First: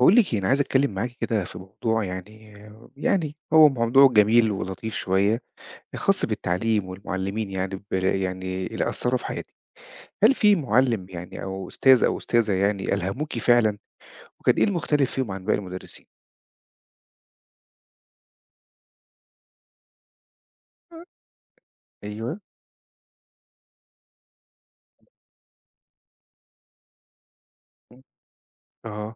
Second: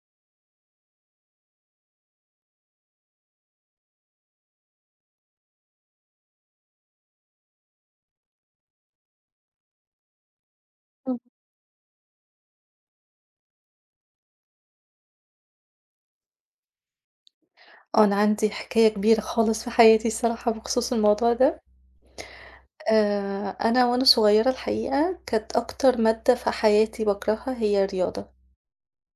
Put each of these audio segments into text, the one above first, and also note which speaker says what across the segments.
Speaker 1: باقول لِك إيه، أنا عايز أتكلّم معاكِ كده في موضوع يعني. هو موضوع جميل ولطيف شوية، خاص بالتعليم والمُعلّمين يعني يعني اللي أثّروا في حياتِك. هل في مُعلّم
Speaker 2: إمم.
Speaker 1: يعني أو أستاذ أو أستاذة يعني ألهموكِ فعلًا، وكان إيه المختلف فيهم عن باقي المُدرّسين؟
Speaker 2: آه، أنا عندي حكاية كبيرة خالص في حياتي الصراحة بخصوص الموضوع ده.
Speaker 1: أيوه.
Speaker 2: أنا وأنا صغيرة الحقيقة كانت أكتر مادة في حياتي باكرهها هي
Speaker 1: إمم.
Speaker 2: الرياضة،
Speaker 1: آه.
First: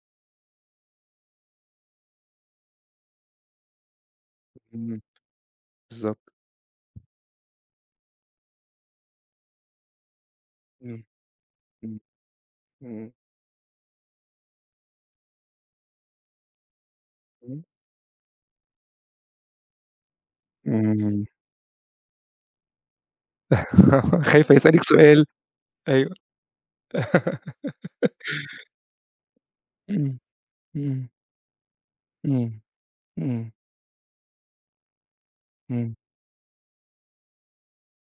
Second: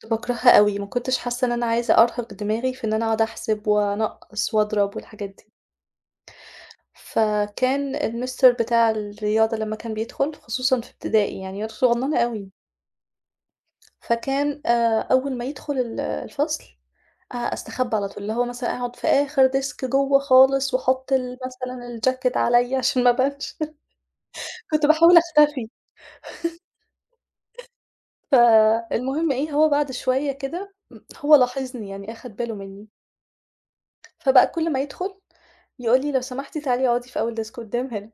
Speaker 2: كنت باكرهها أوي، ما كنتش حاسة إن أنا عايزة أرهق دماغي في إن أنا أقعد أحسب وأنقّص وأضرب
Speaker 1: إمم.
Speaker 2: والحاجات دي.
Speaker 1: بالضبط.
Speaker 2: فكان المستر بتاع الرياضة لمّا كان بيدخل خصوصًا في
Speaker 1: إمم.
Speaker 2: ابتدائي يعني وأنا
Speaker 1: إمم.
Speaker 2: صغننة أوي،
Speaker 1: إمم.
Speaker 2: فكان أول ما يدخل الفصل أ
Speaker 1: إمم.
Speaker 2: أستخبى على طول، اللي هو مثلًا أقعد في آخر ديسك جوّه خالص وأحط
Speaker 1: إمم.
Speaker 2: ال مثلًا الجاكيت عليَّ عشان ما أبانش.
Speaker 1: خايفة يسألِك
Speaker 2: كنت باحاول
Speaker 1: سؤال.
Speaker 2: أختفي.
Speaker 1: أيوه.
Speaker 2: فالمهم إيه، هو بعد
Speaker 1: إمم.
Speaker 2: شوية كده
Speaker 1: إمم.
Speaker 2: هو لاحظني يعني أخد باله
Speaker 1: إمم.
Speaker 2: منّي،
Speaker 1: إمم.
Speaker 2: فبقى كل ما يدخل
Speaker 1: إمم.
Speaker 2: يقول لي: "لو سمحتِ تعالي اقعدي في أول ديسك قدّام هنا."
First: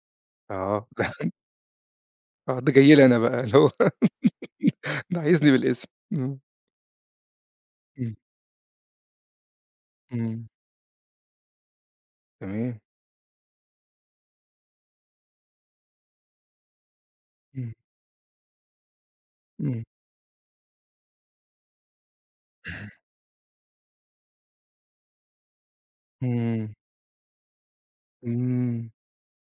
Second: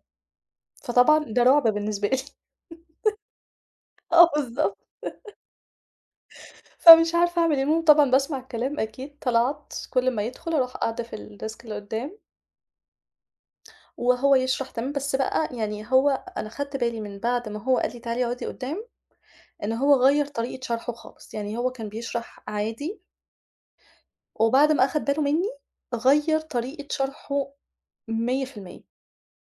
Speaker 1: آه.
Speaker 2: فطبعًا ده رعب بالنسبة لي.
Speaker 1: آه، ده جاي لي أنا بقى اللي هو.
Speaker 2: آه بالضبط،
Speaker 1: ده عايزني بالاسم. إمم.
Speaker 2: فمش عارفة أعمل إيه. المهم طبعًا
Speaker 1: إمم.
Speaker 2: باسمع الكلام أكيد، طلعت كل ما
Speaker 1: إمم.
Speaker 2: يدخل أروح قاعدة في الديسك اللي قدّام
Speaker 1: تمام.
Speaker 2: وهو يشرح تمام، بس بقى يعني هو أنا خدت بالي من بعد ما
Speaker 1: إمم.
Speaker 2: هو قال لي تعالي اقعدي قدّام إن
Speaker 1: إمم.
Speaker 2: هو غيّر طريقة شرحه خالص، يعني هو كان بيشرح عادي، وبعد ما أخد باله منّي غيّر
Speaker 1: إمم.
Speaker 2: طريقة شرحه 100%.
Speaker 1: إمم.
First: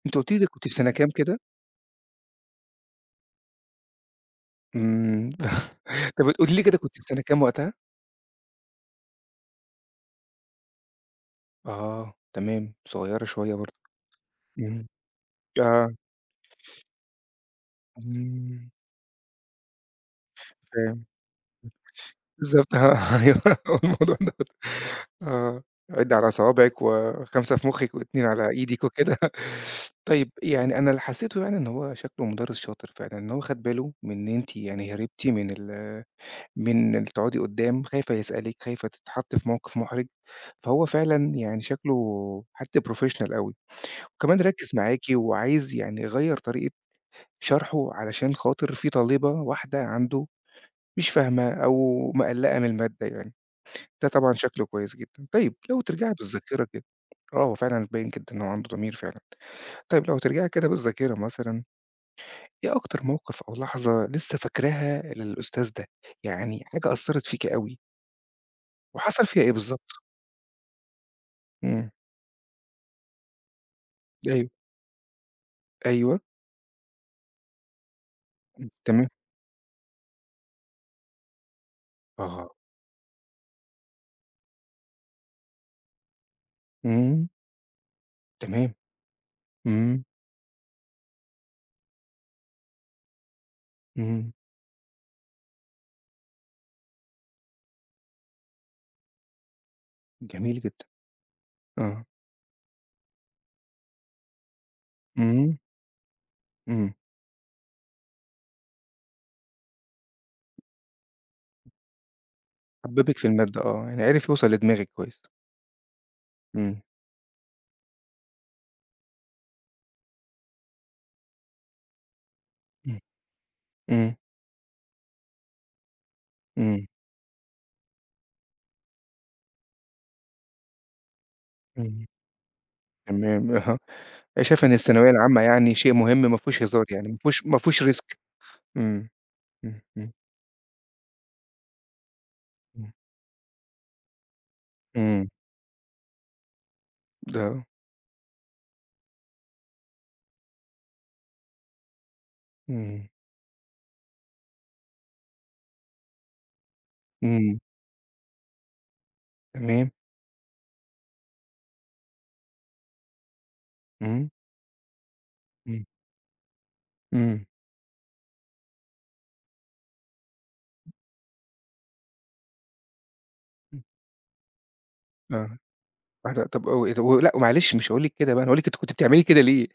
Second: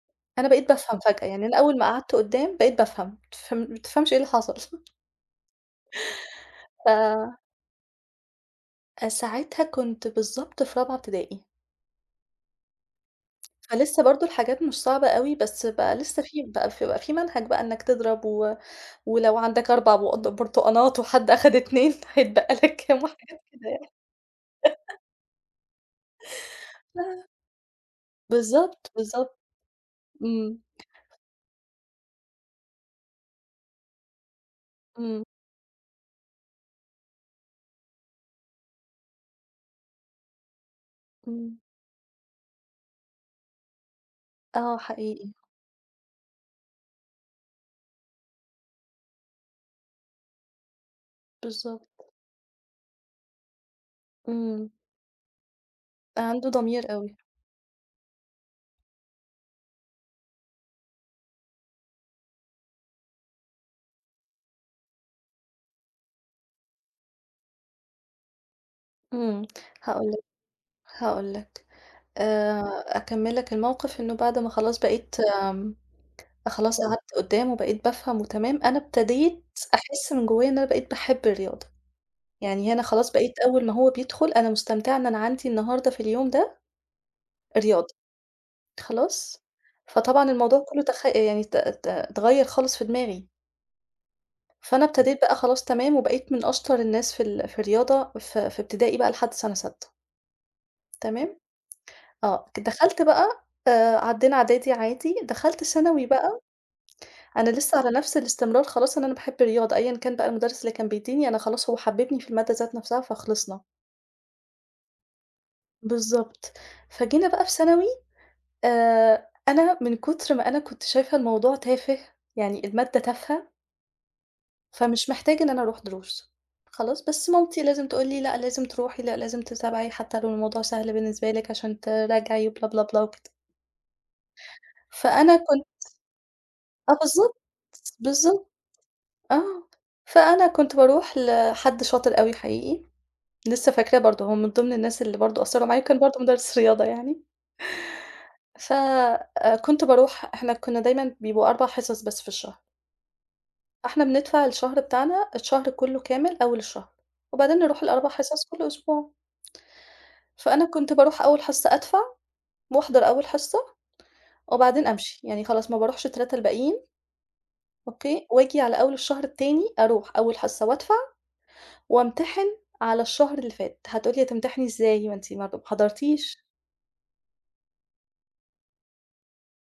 Speaker 1: أنتِ قُلتِ لي ده
Speaker 2: أنا بقيت
Speaker 1: كنتِ في سَنة
Speaker 2: بافهم
Speaker 1: كام
Speaker 2: فجأة،
Speaker 1: كده؟
Speaker 2: يعني أنا أول ما قعدت قدّام بقيت بافهم، ما تفهم ما تفهمش إيه اللي حصل.
Speaker 1: إمم. طَب قولي لي كده
Speaker 2: ف
Speaker 1: كنتِ في سَنة كام وقتها؟
Speaker 2: ساعتها كنت بالضبط في رابعة ابتدائي،
Speaker 1: آه، تمام، صغيّرة شوية برضه.
Speaker 2: فلسه برضه الحاجات مش
Speaker 1: إمم.
Speaker 2: صعبة أوي، بس
Speaker 1: آه.
Speaker 2: بقى لسه في منهج بقى إنك تضرب و
Speaker 1: إمم.
Speaker 2: ولو عندك 4 بُقط برتقانات
Speaker 1: فاهم.
Speaker 2: وحد أخد 2 هيتبقى
Speaker 1: بالضبط،
Speaker 2: لك كام
Speaker 1: آه، أيوه،
Speaker 2: وحاجات كده
Speaker 1: هو
Speaker 2: يعني.
Speaker 1: الموضوع ده. آه، عِدّي على صوابعِك و5 في مُخِّك و2 على إيدِك
Speaker 2: بالضبط،
Speaker 1: وكده.
Speaker 2: بالضبط.
Speaker 1: طيب
Speaker 2: إمم،
Speaker 1: يعني أنا اللي حسّيته يعني إن هو شكله مُدرِّس شاطر فعلًا، إن هو خَد باله من إن أنتِ يعني
Speaker 2: إمم،
Speaker 1: هربتِ من ال تقعدي قُدّام، خايفة يسألِك، خايفة تتحطّي في موقِف مُحرِج، فهو فعلًا
Speaker 2: إمم.
Speaker 1: يعني شكله حد professional أوي. وكمان ركِّز
Speaker 2: آه
Speaker 1: معاكِ
Speaker 2: حقيقي،
Speaker 1: وعايز يعني يغيّر طريقة شرحه علشان خاطر في طالبة واحدة عنده مش فاهمة
Speaker 2: بالضبط،
Speaker 1: أو مقلّقة من المادة يعني. ده طبعًا شكله
Speaker 2: إمم،
Speaker 1: كويس جدًا. طيب لو ترجعي
Speaker 2: عنده
Speaker 1: بالذاكرة كده.
Speaker 2: ضمير أوي،
Speaker 1: آه، هو فعلًا باين جدًا إن هو عنده ضمير فعلًا. طيب لو ترجعي كده بالذاكرة مثلًا، إيه أكتر موقف أو لحظة لسه فاكراها للأستاذ ده؟ يعني حاجة أثّرت فيكِ أوي، وحصل فيها
Speaker 2: إمم،
Speaker 1: إيه بالضبط؟
Speaker 2: هاقول لك هاقول لك
Speaker 1: إمم.
Speaker 2: آآ، أكمّل لك الموقف إنه بعد
Speaker 1: أيوه.
Speaker 2: ما خلاص بقيت
Speaker 1: أيوه.
Speaker 2: خلاص قعدت قدّامه وبقيت بافهم وتمام،
Speaker 1: إمم.
Speaker 2: أنا
Speaker 1: تمام.
Speaker 2: ابتديت أحس من جوايا إن أنا بقيت باحب الرياضة،
Speaker 1: آه.
Speaker 2: يعني هنا خلاص بقيت أول ما هو بيدخل أنا مستمتعة إن أنا عندي النهارده في اليوم ده
Speaker 1: إمم.
Speaker 2: رياضة،
Speaker 1: تمام.
Speaker 2: خلاص؟
Speaker 1: إمم.
Speaker 2: فطبعًا الموضوع كلّه تخ يعني ت ت اتغيّر خالص في دماغي.
Speaker 1: إمم.
Speaker 2: فأنا ابتديت بقى خلاص تمام، وبقيت من أشطر الناس في ال في الرياضة في ابتدائي بقى لحد سَنة سادسة
Speaker 1: جميل جدًا.
Speaker 2: تمام.
Speaker 1: آه.
Speaker 2: آه، دخلت بقى عدّينا إعدادي عادي،
Speaker 1: إمم.
Speaker 2: دخلت ثانوي بقى
Speaker 1: إمم.
Speaker 2: أنا لسه على نفس الاستمرار خلاص إن أنا باحب الرياضة، أيًا كان بقى المدرس اللي كان بيدّيني أنا خلاص هو حبّبني في المادة ذات نفسها
Speaker 1: حبّبِك في المادة
Speaker 2: فخلصنا.
Speaker 1: آه، يعني عرف يوصل لدماغِك كويس.
Speaker 2: بالضبط،
Speaker 1: إمم.
Speaker 2: فجينا بقى في ثانوي، أنا من كتر ما أنا كنت شايفة الموضوع تافه، يعني المادة
Speaker 1: إمم.
Speaker 2: تافهة
Speaker 1: إمم.
Speaker 2: فمش محتاج إن أنا أروح دروس،
Speaker 1: إمم.
Speaker 2: خلاص، بس مامتي لازم تقول لي لأ لازم تروحي، لأ لازم تتابعي حتى لو الموضوع سهل بالنسبة لِك عشان
Speaker 1: إمم.
Speaker 2: تراجعي بلا، بلا، بلا وكده.
Speaker 1: تمام. أها. شايفة إن الثانوية
Speaker 2: فأنا
Speaker 1: العامة
Speaker 2: كنت
Speaker 1: يعني شيء مهم ما فيهوش هزار
Speaker 2: آه
Speaker 1: يعني ما
Speaker 2: بالضبط،
Speaker 1: فيهوش ما فيهوش risk.
Speaker 2: بالضبط،
Speaker 1: إمم.
Speaker 2: آه.
Speaker 1: إمم. إمم.
Speaker 2: فأنا كنت باروح لحد شاطر أوي حقيقي،
Speaker 1: إمم.
Speaker 2: لسه فاكراه برضه هو من ضمن الناس اللي
Speaker 1: إمم.
Speaker 2: برضه أثّروا معايا وكان برضه مدرس رياضة يعني.
Speaker 1: ده.
Speaker 2: ف كنت باروح إحنا كنا دايمًا بيبقوا 4 حصص بس في الشهر،
Speaker 1: إمم.
Speaker 2: إحنا بندفع الشهر بتاعنا الشهر كُلّه كامل أول الشهر، وبعدين
Speaker 1: إمم.
Speaker 2: نروح ال4 حصص كل أسبوع.
Speaker 1: تمام.
Speaker 2: فأنا كنت باروح أول حصة أدفع وأحضر أول حصة
Speaker 1: إمم.
Speaker 2: وبعدين أمشي، يعني خلاص ما
Speaker 1: إمم.
Speaker 2: باروحش ال3 الباقيين
Speaker 1: إمم.
Speaker 2: أوكي، وآجي على أول الشهر التاني أروح أول حصة وأدفع وأمتحن على الشهر اللي فات،
Speaker 1: إمم.
Speaker 2: هتقولي هتمتحني إزاي ما أنتِ ما
Speaker 1: آه.
Speaker 2: ما حضرتيش،
Speaker 1: واحدة طب و طب و لأ معلش مش هاقول لِك كده بقى، أنا هاقول لِك أنتِ كنتِ بتعملي كده ليه؟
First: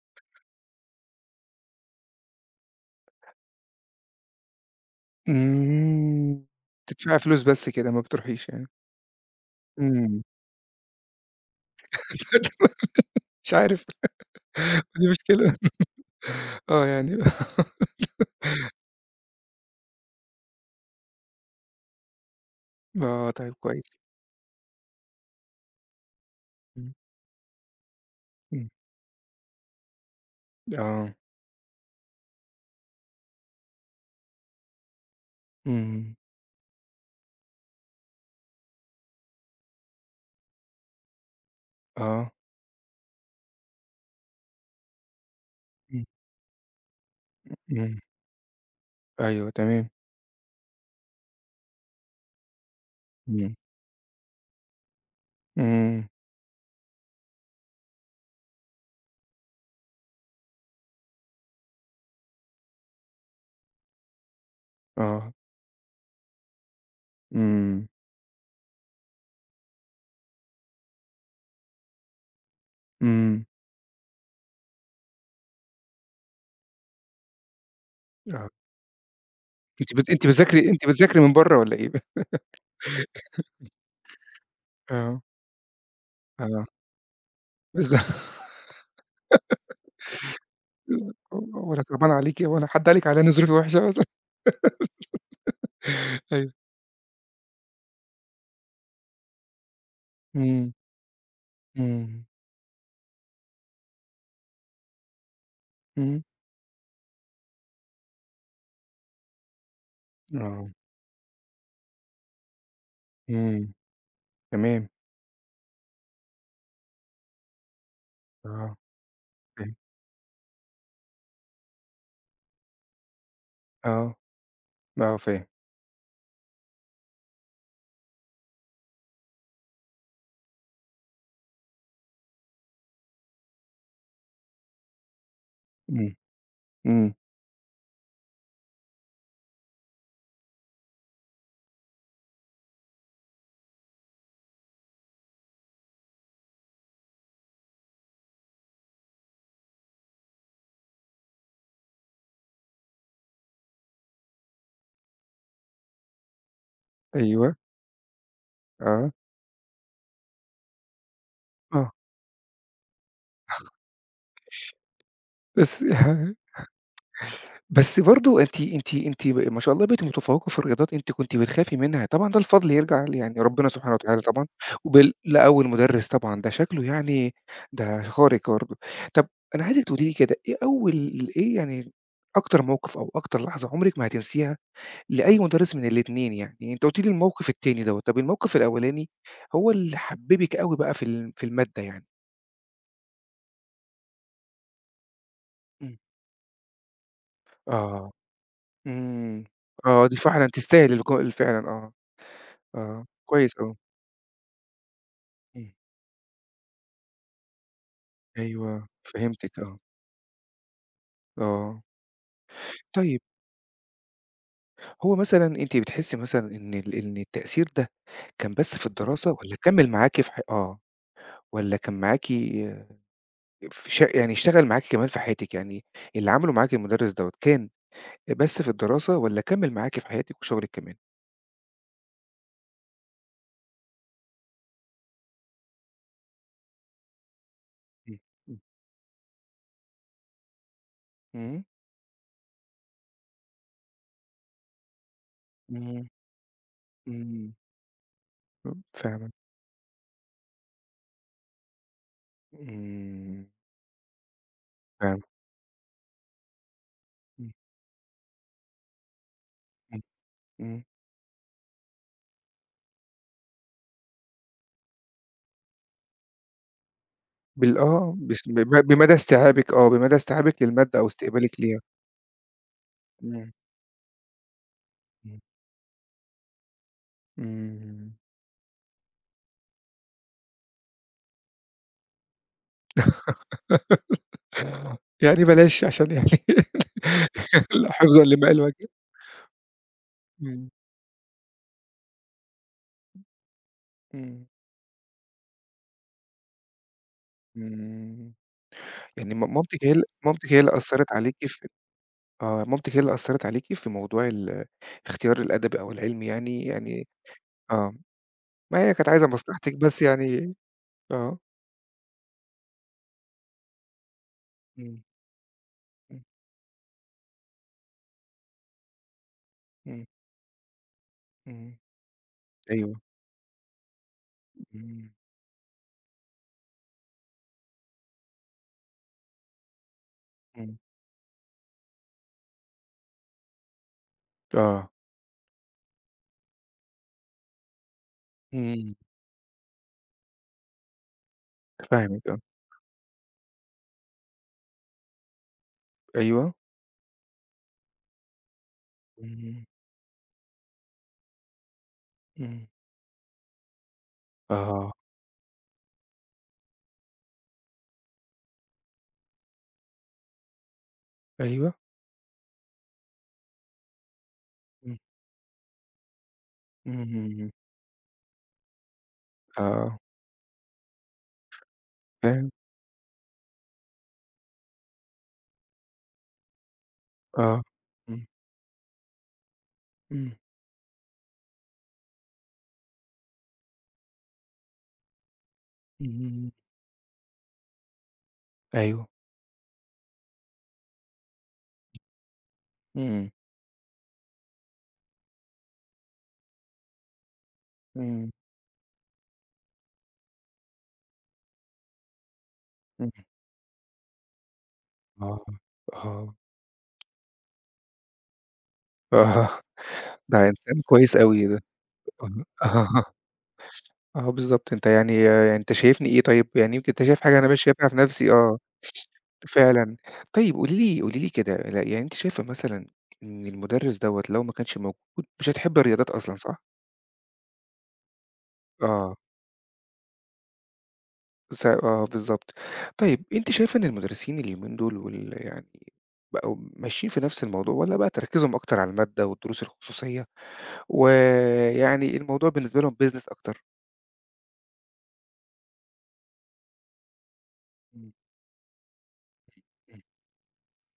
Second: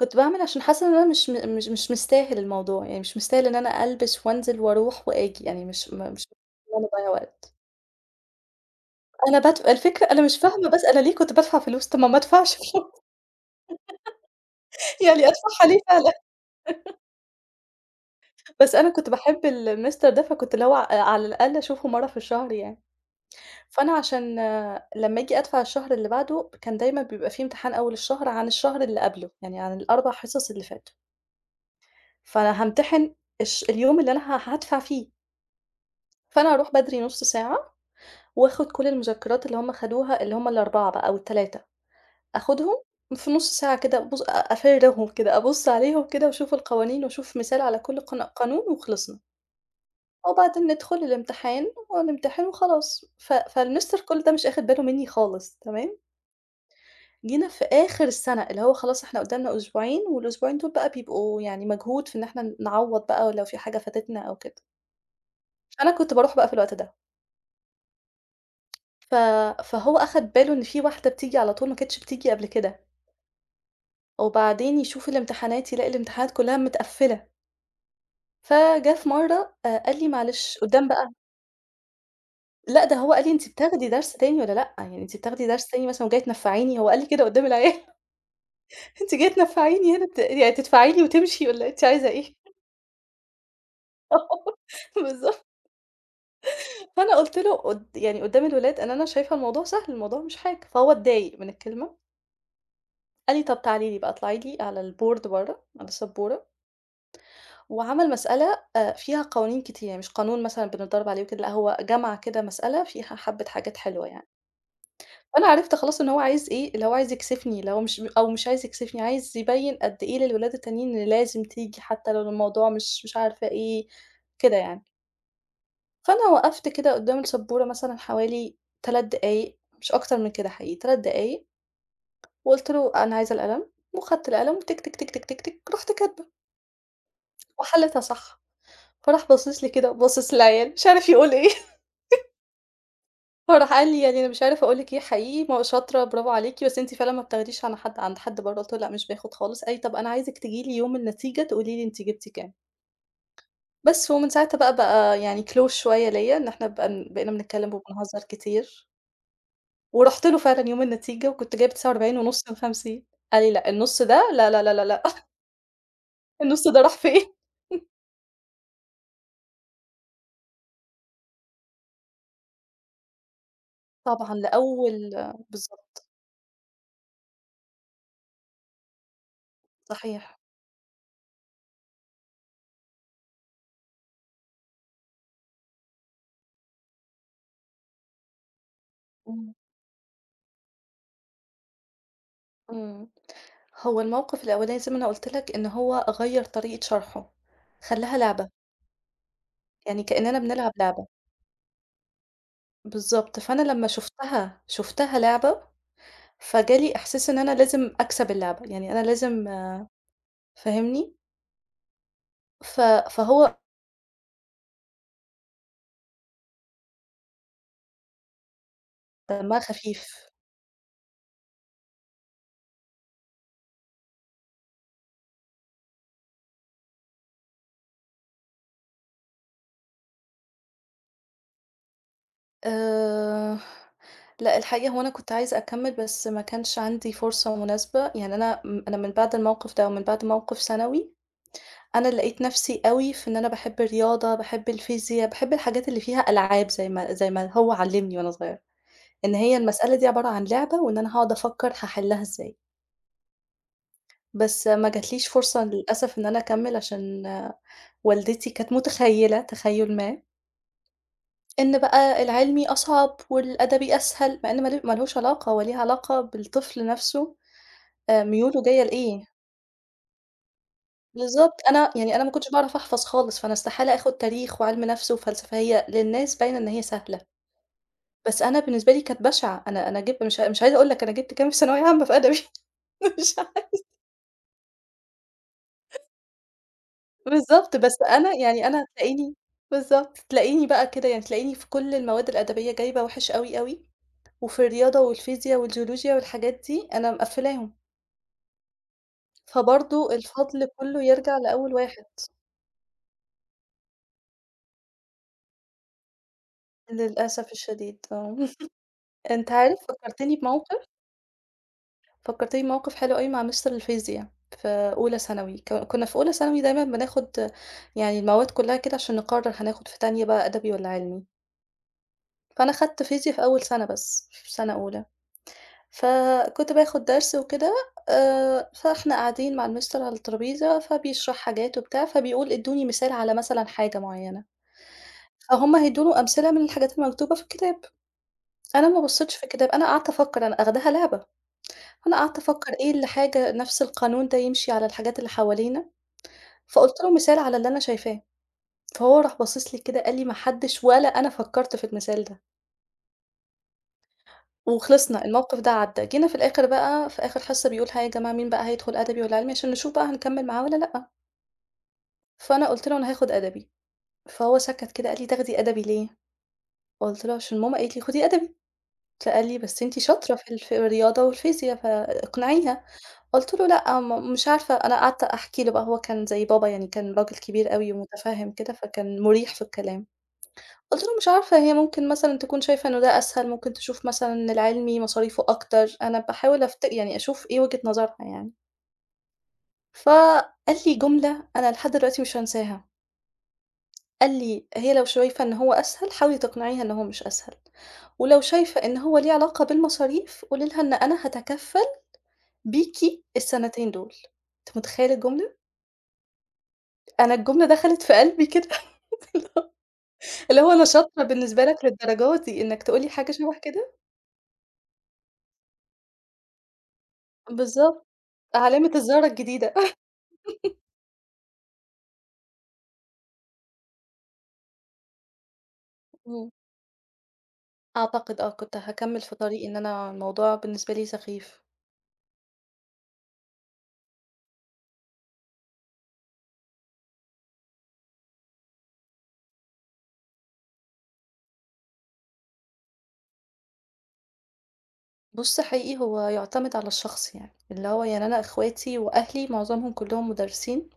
Speaker 2: كنت باعمل عشان حاسة إن أنا مش مستاهل الموضوع، يعني مش مستاهل إن أنا ألبس وأنزل وأروح وآجي، يعني مش
Speaker 1: إمم.
Speaker 2: إن أنا أضيّع
Speaker 1: تدفعي فلوس
Speaker 2: وقت.
Speaker 1: بس كده ما بتروحيش يعني.
Speaker 2: أنا بادف الفكرة أنا
Speaker 1: إمم.
Speaker 2: مش فاهمة بس أنا ليه كنت بادفع فلوس، طب ما أدفعش فلوس.
Speaker 1: مش عارف. دي
Speaker 2: يعني
Speaker 1: مشكلة.
Speaker 2: أدفعها ليه فعلًا؟
Speaker 1: آه يعني.
Speaker 2: بس أنا كنت باحب المستر ده، فكنت اللي هو على الأقل أشوفه مرّة في الشهر يعني.
Speaker 1: آه طيب كويس.
Speaker 2: فأنا عشان آه، لمّا آجي أدفع الشهر اللي بعده، كان
Speaker 1: إمم.
Speaker 2: دايمًا بيبقى في امتحان أول الشهر عن
Speaker 1: إمم.
Speaker 2: الشهر اللي قبله، يعني عن ال4 حصص اللي فاتوا.
Speaker 1: آه.
Speaker 2: فأنا هامتحن اليوم اللي أنا هادفع فيه،
Speaker 1: إمم.
Speaker 2: فأنا هاروح بدري نُص ساعة وآخد كل المذكرات اللي هم خدوها اللي هم ال4 بقى أو ال3،
Speaker 1: آه.
Speaker 2: آخدهم في نُص ساعة كده أبُص أفرّغهم كده، أبُص
Speaker 1: إمم.
Speaker 2: عليهم كده وأشوف القوانين وأشوف مثال على
Speaker 1: إمم.
Speaker 2: كل قانون وخلصنا.
Speaker 1: أيوه تمام.
Speaker 2: وبعدين ندخل الامتحان ونمتحن وخلاص. ف
Speaker 1: إمم.
Speaker 2: فالMister كل ده مش آخد باله منّي خالص تمام.
Speaker 1: إمم.
Speaker 2: جينا في آخر السَنة اللي هو خلاص إحنا قدّامنا أسبوعين والأسبوعين دول بقى بيبقوا يعني مجهود في إن إحنا نعوّض بقى لو في حاجة فاتتنا أو كده،
Speaker 1: آه.
Speaker 2: فأنا كنت باروح بقى في الوقت ده.
Speaker 1: إمم.
Speaker 2: ف فهو أخد باله إن في واحدة بتيجي على طول ما كانتش بتيجي قبل كده،
Speaker 1: إمم.
Speaker 2: وبعدين يشوف الامتحانات يلاقي الامتحانات كلّها متقفّلة،
Speaker 1: آه.
Speaker 2: فجَه في مرّة
Speaker 1: أنتِ
Speaker 2: قال لي:
Speaker 1: بت أنتِ
Speaker 2: "معلش"
Speaker 1: بتذاكري أنتِ
Speaker 2: قدّام بقى
Speaker 1: بتذاكري من برّه والّا إيه بقى؟
Speaker 2: لأ، ده هو قال لي: "أنتِ بتاخدي درس تاني والّا لأ؟ يعني أنتِ
Speaker 1: آه.
Speaker 2: بتاخدي درس تاني مثلًا وجاية
Speaker 1: آه،
Speaker 2: تنفّعيني؟" هو قال لي كده قدّام العيال.
Speaker 1: بالضبط.
Speaker 2: "أنتِ جاية تنفّعيني هنا يعني تدفعي لي وتمشي والّا
Speaker 1: وأنا
Speaker 2: أنتِ عايزة
Speaker 1: صعبان
Speaker 2: إيه؟"
Speaker 1: عليكِ، هو أنا حد قال لِك عليّا إن ظروفي وحشة مثلًا؟
Speaker 2: آه، بالضبط.
Speaker 1: أيوه.
Speaker 2: فأنا قُلت له يعني قدّام الولاد أنا شايفة الموضوع سهل، الموضوع مش حاجة،
Speaker 1: إمم.
Speaker 2: فهو اتضايق من الكلمة.
Speaker 1: إمم.
Speaker 2: قال لي: "طَب تعالي لي بقى اطلعي لي على الboard برّه، على
Speaker 1: إمم.
Speaker 2: السبورة." وعمل مسألة فيها قوانين كتير، يعني مش قانون مثلًا
Speaker 1: آه.
Speaker 2: بنتضارب عليه وكده، لأ، هو جمع كده مسألة فيها حبّة
Speaker 1: إمم.
Speaker 2: حاجات حلوة يعني.
Speaker 1: تمام.
Speaker 2: فأنا عرفت خلاص إن هو عايز إيه، اللي هو عايز يكسفني، اللي هو مش عايز
Speaker 1: آه.
Speaker 2: يكسفني، عايز
Speaker 1: فاهم.
Speaker 2: يبيّن قد إيه للولاد التانيين إن لازم تيجي حتى لو الموضوع مش عارفة إيه،
Speaker 1: آه.
Speaker 2: كده يعني.
Speaker 1: آه. فاهم.
Speaker 2: فأنا وقفت كده قدّام السبورة مثلًا حوالي 3 دقايق، مش أكتر من كده حقيقي، 3 دقايق، وقُلت له: "أنا عايزة القلم." وخدت القلم وتِك، تِك، تِك، تِك، تِك، تِك، رُحت
Speaker 1: إمم.
Speaker 2: كاتبة
Speaker 1: إمم.
Speaker 2: وحليتها صح. فراح باصص لي كده وباصص للعيال، مش عارف يقول إيه. فراح قال لي يعني أنا مش عارف أقول لِك إيه حقيقي ما شاطرة برافو عليكِ، بس أنتِ فعلًا ما بتاخديش عن حد عند حد برّه. قُلت له: "لأ مش باخد خالص." قال لي: "طَب أنا عايزِك تيجي لي يوم النتيجة تقولي لي أنتِ جبتِ كام." بس، ومن ساعتها بقى يعني close شوية ليّا، إن إحنا بقينا
Speaker 1: أيوه.
Speaker 2: بنتكلم وبنهزر كتير.
Speaker 1: آه.
Speaker 2: ورُحت له فعلًا يوم النتيجة وكنت جايبة
Speaker 1: آه.
Speaker 2: 49.5 من 50. قال لي: "لأ النُص ده لا، لا، لا، لا، لأ.
Speaker 1: بس.
Speaker 2: النُص ده راح فين؟"
Speaker 1: بس برضه أنتِ أنتِ أنتِ ب ما شاء الله بقيتِ متفوّقة في الرياضات أنتِ كنتِ بتخافي منها، طبعًا ده الفضل يرجع يعني ربنا سبحانه وتعالى
Speaker 2: طبعًا
Speaker 1: طبعًا،
Speaker 2: لأول
Speaker 1: لأول
Speaker 2: بالضبط،
Speaker 1: مدرس طبعًا ده شكله يعني ده خارق برضه. طب أنا عايزِك تقولي لي كده
Speaker 2: صحيح.
Speaker 1: إيه أول. إيه يعني أكتر موقِف أو أكتر لحظة عمرِك ما هتنسيها لأي مدرس من الاتنين يعني؟ أنتِ قُلتِ لي الموقِف التاني دوّة، طب الموقِف الأولاني
Speaker 2: إمم.
Speaker 1: هو اللي حبّبِك أوي بقى في ال في المادة يعني؟
Speaker 2: إمم. هو الموقف الأولاني زي ما أنا قُلت لك إن
Speaker 1: إمم.
Speaker 2: هو غيّر طريقة شرحه،
Speaker 1: آه.
Speaker 2: خلّاها لعبة،
Speaker 1: إمم.
Speaker 2: يعني
Speaker 1: آه، دي
Speaker 2: كإننا
Speaker 1: فعلًا
Speaker 2: بنلعب
Speaker 1: تستاهل
Speaker 2: لعبة.
Speaker 1: الك فعلًا آه. آه،
Speaker 2: بالضبط،
Speaker 1: كويس
Speaker 2: فأنا
Speaker 1: أوي.
Speaker 2: لمّا شُفتها لعبة،
Speaker 1: إمم.
Speaker 2: فجالي إحساس إن أنا لازم أكسب اللعبة،
Speaker 1: أيوه،
Speaker 2: يعني أنا لازم
Speaker 1: فهمتِك آه.
Speaker 2: آه، فاهمني؟
Speaker 1: آه.
Speaker 2: ف
Speaker 1: طيب
Speaker 2: فهو
Speaker 1: هو مثلًا أنتِ بتحسّي مثلًا إن التأثير ده كان بس في الدراسة والّا
Speaker 2: دمها
Speaker 1: كمّل معاكِ
Speaker 2: خفيف.
Speaker 1: في ح آه، والّا كان معاكِ في ش يعني اشتغل معاكِ كمان في حياتِك، يعني اللي عمله معاكِ المُدرّس دوّة كان بس في الدراسة والّا كمّل معاكِ في حياتِك وشغلِك كمان؟
Speaker 2: آآ لأ الحقيقة هو أنا كنت عايزة أكمّل بس ما كانش عندي فرصة مناسبة،
Speaker 1: إمم.
Speaker 2: يعني
Speaker 1: إمم.
Speaker 2: أنا من بعد الموقف ده ومن بعد موقف ثانوي
Speaker 1: إمم.
Speaker 2: أنا لقيت نفسي أوي في إن أنا باحب الرياضة، باحب الفيزيا، باحب الحاجات اللي
Speaker 1: إمم.
Speaker 2: فيها ألعاب زي ما
Speaker 1: إمم.
Speaker 2: هو علّمني وأنا صغيرة،
Speaker 1: إمم. فاهمِك.
Speaker 2: إن هي المسألة دي عبارة عن لعبة وإن أنا هاقعد أفكّر هاحلّها إزاي،
Speaker 1: إمم.
Speaker 2: بس ما
Speaker 1: فاهمِك.
Speaker 2: جاتليش فرصة للأسف إن أنا أكمّل عشان
Speaker 1: إمم.
Speaker 2: آه. والدتي كانت متخيّلة تخيُّل
Speaker 1: إمم.
Speaker 2: ما،
Speaker 1: إمم.
Speaker 2: إن بقى العلمي أصعب والأدبي أسهل، مع إن ما لهوش علاقة، هو ليه علاقة بالطفل نفسه.
Speaker 1: آه، بس
Speaker 2: ميوله جاية
Speaker 1: بمدى
Speaker 2: لإيه.
Speaker 1: استيعابِك آه، بمدى استيعابِك للمادة أو
Speaker 2: بالضبط،
Speaker 1: استقبالِك ليها.
Speaker 2: أنا ما كنتش باعرف أحفظ خالص، فأنا
Speaker 1: إمم.
Speaker 2: استحالة آخُد تاريخ وعلم نفس
Speaker 1: إمم.
Speaker 2: وفلسفة، هي للناس باينة إن هي سهلة.
Speaker 1: إمم.
Speaker 2: بس أنا بالنسبة لي كانت بشعة، أنا جِبت مش عايزة أقول لك أنا جِبت كام في ثانوية عامة في أدبي. مش عارفة
Speaker 1: يعني بلاش عشان يعني.
Speaker 2: بالضبط، بس
Speaker 1: حفظًا لما
Speaker 2: أنا
Speaker 1: الوجه.
Speaker 2: هتلاقيني بالضبط، تلاقيني
Speaker 1: إمم.
Speaker 2: بقى كده يعني تلاقيني في كل المواد الأدبية جايبة وِحِش أوي، أوي،
Speaker 1: إمم.
Speaker 2: وفي الرياضة والفيزيا والجيولوجيا والحاجات دي أنا مقفّلاهم.
Speaker 1: إمم. يعني م مامتِك هي ال
Speaker 2: فبرضه
Speaker 1: مامتِك هي
Speaker 2: الفضل
Speaker 1: اللي
Speaker 2: كُلّه
Speaker 1: أثّرت عليكِ
Speaker 2: يرجع
Speaker 1: في
Speaker 2: لأول واحد
Speaker 1: آه. مامتِك هي اللي أثّرت عليكِ في موضوع اختيار الأدبي أو العلمي يعني
Speaker 2: للأسف
Speaker 1: آه.
Speaker 2: الشديد آه.
Speaker 1: ما هي كانت عايزة
Speaker 2: أنت
Speaker 1: مصلحتِك
Speaker 2: عارف
Speaker 1: بس
Speaker 2: فكّرتني
Speaker 1: يعني.
Speaker 2: بموقف،
Speaker 1: آه.
Speaker 2: فكّرتيني بموقف حلو أوي مع مستر الفيزيا في
Speaker 1: إمم.
Speaker 2: أولى ثانوي. كنا في
Speaker 1: إمم.
Speaker 2: أولى ثانوي دايمًا بناخد يعني المواد كلّها كده عشان نقرّر هناخد في
Speaker 1: إمم.
Speaker 2: تانية بقى أدبي والّا علمي.
Speaker 1: إمم.
Speaker 2: فأنا
Speaker 1: أيوه.
Speaker 2: خدت فيزيا في أول سَنة بس، في سَنة أولى،
Speaker 1: إمم.
Speaker 2: فكنت باخد درس وكده. فإحنا قاعدين مع المستر على
Speaker 1: إمم.
Speaker 2: الترابيزة فبيشرح حاجات وبتاع، فبيقول ادّوني مثال على مثلًا حاجة معيّنة،
Speaker 1: آه.
Speaker 2: فهُم هيدّوا له أمثلة من الحاجات المكتوبة في الكتاب. أنا
Speaker 1: إمم.
Speaker 2: ما بصّيتش في الكتاب، أنا قعدت أفكّر أنا آخداها لعبة. أنا
Speaker 1: فاهمِك
Speaker 2: قعدت
Speaker 1: آه.
Speaker 2: أفكّر إيه اللي حاجة نفْس القانون ده يمشي على الحاجات اللي حوالينا،
Speaker 1: أيوه.
Speaker 2: فقُلت له مثال على اللي أنا شايفاه. فهو راح
Speaker 1: إمم.
Speaker 2: باصص لي كده قال لي: "ما حدّش ولا أنا فكّرت في المثال ده."
Speaker 1: إمم. آه.
Speaker 2: وخلصنا، الموقف ده عدّى. جينا في الآخر بقى في آخر حصة بيقول: "ها يا جماعة مين بقى هيدخل أدبي والّا علمي؟" عشان نشوف بقى هنكمّل معاه والّا لأ.
Speaker 1: أيوه.
Speaker 2: فأنا قُلت له: "أنا هاخد أدبي." فهو سَكَت
Speaker 1: إمم.
Speaker 2: كده قال لي: "تاخدي أدبي ليه؟" قُلت له:
Speaker 1: إمم.
Speaker 2: "عشان ماما قالت لي خدي أدبي." فقال لي: "بس
Speaker 1: آه،
Speaker 2: أنتِ شاطرة في الرياضة والفيزيا
Speaker 1: فاهم.
Speaker 2: فاقنعيها." قُلت له: "لأ، مش عارفة." أنا قعدت أحكي له بقى، هو كان زي بابا يعني، كان راجل
Speaker 1: آه.
Speaker 2: كبير أوي
Speaker 1: إمم.
Speaker 2: ومُتفهِّم كده، فكان مُريح في الكلام.
Speaker 1: إمم.
Speaker 2: قُلت له: "مش عارفة، هي ممكن مثلًا تكون شايفة إنه ده أسهل، ممكن تشوف مثلًا إن العلمي مصاريفه أكتر." أنا
Speaker 1: اهم.
Speaker 2: باحاول يعني أشوف إيه وجهة نظرها يعني.
Speaker 1: أيوه.
Speaker 2: فقال لي جملة أنا لحد دلوقتي مش هانساها،
Speaker 1: إمم.
Speaker 2: قال لي: "هي لو شايفة إن هو أسهل، حاولي تقنعيها إن هو مش أسهل،
Speaker 1: إمم.
Speaker 2: ولو شايفة إن هو ليه علاقة بالمصاريف، قولي لها إن أنا هاتكفّل
Speaker 1: إمم.
Speaker 2: بيكِ السنتين دول." أنت مُتخيّل
Speaker 1: آه.
Speaker 2: الجملة؟!
Speaker 1: آه.
Speaker 2: أنا الجملة دخلت في قلبي كده.
Speaker 1: آه. ده
Speaker 2: اللي هو
Speaker 1: إنسان
Speaker 2: أنا
Speaker 1: كويس
Speaker 2: شاطرة
Speaker 1: أوي ده.
Speaker 2: بالنسبة لك للدرجة دي إنك تقول
Speaker 1: آه.
Speaker 2: لي حاجة شبه كده؟
Speaker 1: آه. بالضبط. أنت يعني أنت شايفني إيه طيب، يعني يمكن أنت شايف حاجة أنا مش شايفها في
Speaker 2: بالضبط،
Speaker 1: نفسي، آه.
Speaker 2: علامة الزارة الجديدة.
Speaker 1: فعلًا. طيب قولي لي قولي لي كده، يعني أنتِ شايفة مثلًا إن المدرس دوّة لو ما كانش موجود مش هتحبي الرياضات أصلًا
Speaker 2: إمم،
Speaker 1: صح؟
Speaker 2: أعتقد آه، كنت
Speaker 1: آه.
Speaker 2: هاكمّل في طريقي إن أنا الموضوع بالنسبة لي سخيف.
Speaker 1: آه، بالضبط. طيب أنتِ شايفة إن المدرسين اليومين دول يعني بقوا ماشيين في نفس الموضوع والّا بقى تركيزهم أكتر على المادة والدروس الخصوصية، ويعني الموضوع بالنسبة لهم business أكتر؟
Speaker 2: بُص حقيقي هو يُعتمد على الشخص يعني، اللي هو
Speaker 1: إمم.
Speaker 2: يعني أنا إخواتي وأهلي معظمهم
Speaker 1: إمم.
Speaker 2: كلّهم مُدرّسين.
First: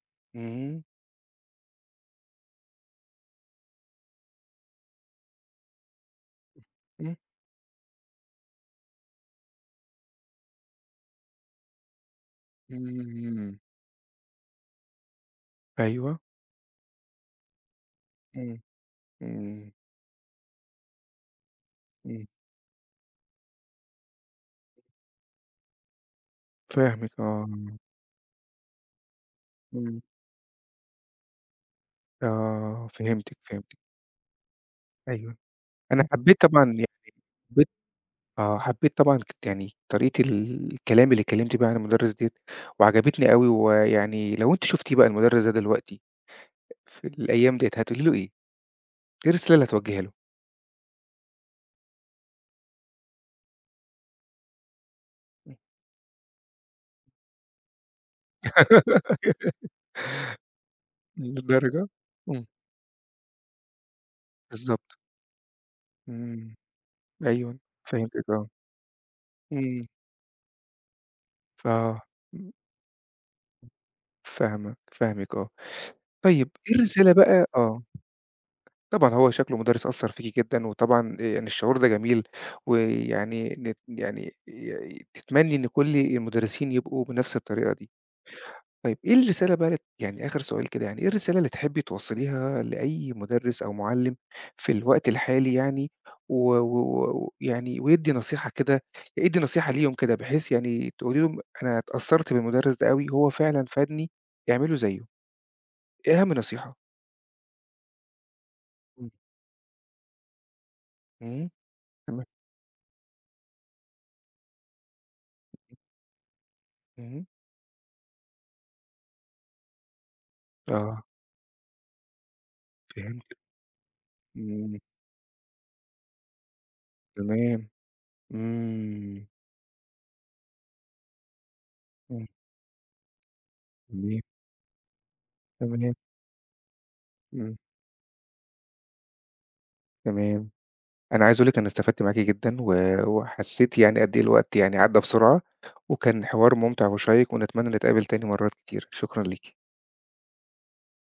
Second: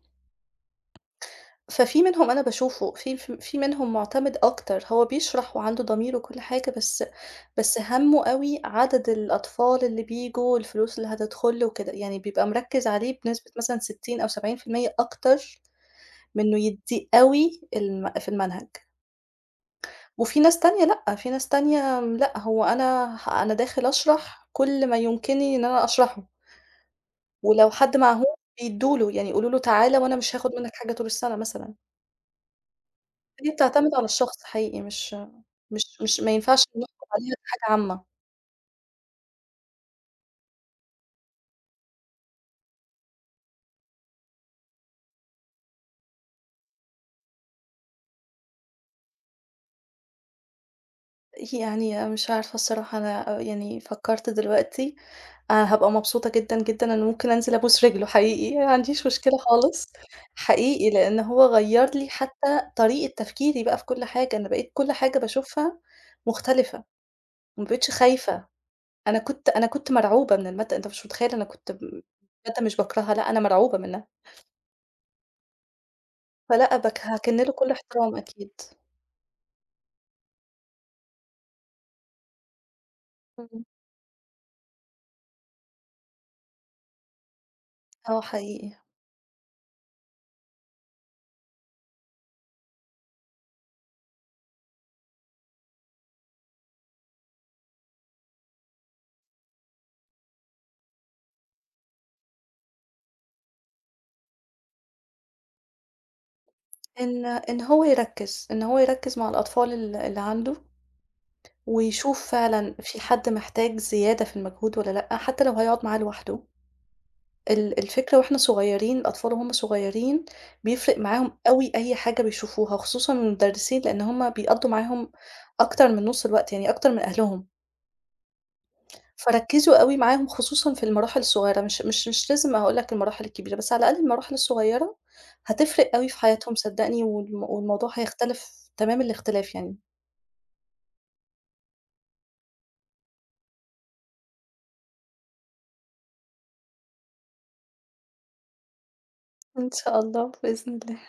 Speaker 2: ففي منهم أنا باشوفه، في منهم مُعتمِد أكتر، هو بيشرح وعنده ضمير وكل حاجة، بس
Speaker 1: إمم.
Speaker 2: بس هَمُّه أوي عدد الأطفال اللي بييجوا، الفلوس اللي هتدخُل له وكده، يعني بيبقى مركِّز عليه بنسبة
Speaker 1: إمم.
Speaker 2: مثلًا 60 أو 70% أكتر
Speaker 1: أيوه.
Speaker 2: من إنه يدّيه أوي في
Speaker 1: إمم.
Speaker 2: المنهج.
Speaker 1: إمم.
Speaker 2: وفي ناس تانية لأ، في ناس تانية
Speaker 1: إمم.
Speaker 2: لأ، هو أنا داخل أشرح كل ما يُمكنني إن أنا أشرحه،
Speaker 1: فاهمِك آه.
Speaker 2: ولو حد معهوش بيدّوا له، يعني يقولوا له تعالَ
Speaker 1: إمم.
Speaker 2: وأنا مش هاخُد منّك حاجة طول السَّنة مثلًا.
Speaker 1: آه. فهمتِك.
Speaker 2: هي
Speaker 1: فهمتِك.
Speaker 2: بتعتمد على الشخص حقيقي، مش
Speaker 1: أيوه.
Speaker 2: مش
Speaker 1: أنا
Speaker 2: مش ما
Speaker 1: حبيت
Speaker 2: ينفعش
Speaker 1: طبعًا يعني
Speaker 2: نحكم عليها
Speaker 1: حبيت
Speaker 2: كحاجة عامة.
Speaker 1: آه، حبيت طبعًا يعني طريقة الكلام اللي اتكلمتِ بيها عن المدرس ديّة، وعجبتني أوي، ويعني لو أنتِ شُفتِ بقى المدرس ده دلوقتي في الأيام ديّة هتقولي له إيه؟ إيه الرسالة اللي هتوجّهيها له؟
Speaker 2: يعني مش عارفة الصراحة أنا يعني فكّرت دلوقتي أنا هابقى مبسوطة جدًا، جدًا، أنا ممكن أنزل أبوس رجله حقيقي، ما عنديش مشكلة خالص، حقيقي، لإن هو
Speaker 1: للدرجة!
Speaker 2: غيّر لي
Speaker 1: إمم.
Speaker 2: حتى طريقة تفكيري بقى في كل حاجة، أنا بقيت كل
Speaker 1: بالضبط.
Speaker 2: حاجة باشوفها
Speaker 1: إمم.
Speaker 2: مختلفة،
Speaker 1: أيوه.
Speaker 2: ما بقيتش
Speaker 1: فهمتِك
Speaker 2: خايفة.
Speaker 1: آه.
Speaker 2: أنا
Speaker 1: إمم.
Speaker 2: كنت مرعوبة من المادة، أنت مش متخيّل أنا
Speaker 1: ف
Speaker 2: كنت م مادة مش باكرهها، لأ أنا مرعوبة منها.
Speaker 1: فاهمك. فاهمِك آه. طيب إيه
Speaker 2: فلأ باك
Speaker 1: الرسالة
Speaker 2: هاكِن
Speaker 1: بقى
Speaker 2: له كل
Speaker 1: آه،
Speaker 2: احترام أكيد.
Speaker 1: طبعًا هو شكله مُدرّس أثّر فيكِ جدًا، وطبعًا يعني الشعور ده جميل، ويعني
Speaker 2: إمم.
Speaker 1: نت يعني ي تتمني إن كل المُدرّسين يبقوا بنفس الطريقة دي.
Speaker 2: آه حقيقي.
Speaker 1: طيب إيه الرسالة بقى يعني آخر سؤال كده يعني، إيه الرسالة اللي تحبّي توصّليها لأي مُدرِّس أو مُعلِّم في الوقت الحالي يعني، و و ويعني ويدّي نصيحة كده يدّي نصيحة ليهم كده بحيث يعني تقولي لهم أنا اتأثّرت بالمُدرِّس ده أوي، هو فعلًا فادني، اعملوا زيّه، إيه أهم نصيحة؟
Speaker 2: إن هو يركّز، إن هو
Speaker 1: إمم.
Speaker 2: يركّز مع الأطفال اللي عنده،
Speaker 1: إمم. تمام.
Speaker 2: ويشوف فعلًا في حد محتاج زيادة في المجهود والّا لأ، حتى لو هيقعد معاه لوحده.
Speaker 1: إمم.
Speaker 2: الفكرة وإحنا صغيرين، الأطفال وهُم صغيرين بيفرق
Speaker 1: آه.
Speaker 2: معاهم أوي أي حاجة بيشوفوها، خصوصًا من
Speaker 1: فهمتِك.
Speaker 2: المدرسين لإن هُم بيقضّوا
Speaker 1: إمم.
Speaker 2: معاهم أكتر من نُص الوقت، يعني أكتر من أهلهم.
Speaker 1: تمام. إمم.
Speaker 2: فركّزوا أوي معاهم خصوصًا في المراحل الصغيّرة، مش مش
Speaker 1: إمم.
Speaker 2: مش لازم هاقول لك المراحل الكبيرة، بس على الأقل
Speaker 1: تمام.
Speaker 2: المراحل الصغيّرة
Speaker 1: تمام.
Speaker 2: هتفرق أوي في حياتهم صدّقني،
Speaker 1: إمم.
Speaker 2: والموضوع هيختلف تمام الاختلاف يعني.
Speaker 1: تمام. أنا عايز أقول لِك أنا استفدت معاكِ جدًا، وحسيت يعني قد إيه الوقت يعني عدّى بسرعة، وكان حوار ممتع وشيّق، ونتمنى نتقابل تاني مرات كتير، شكرًا ليكِ.
Speaker 2: إن شاء الله بإذن الله.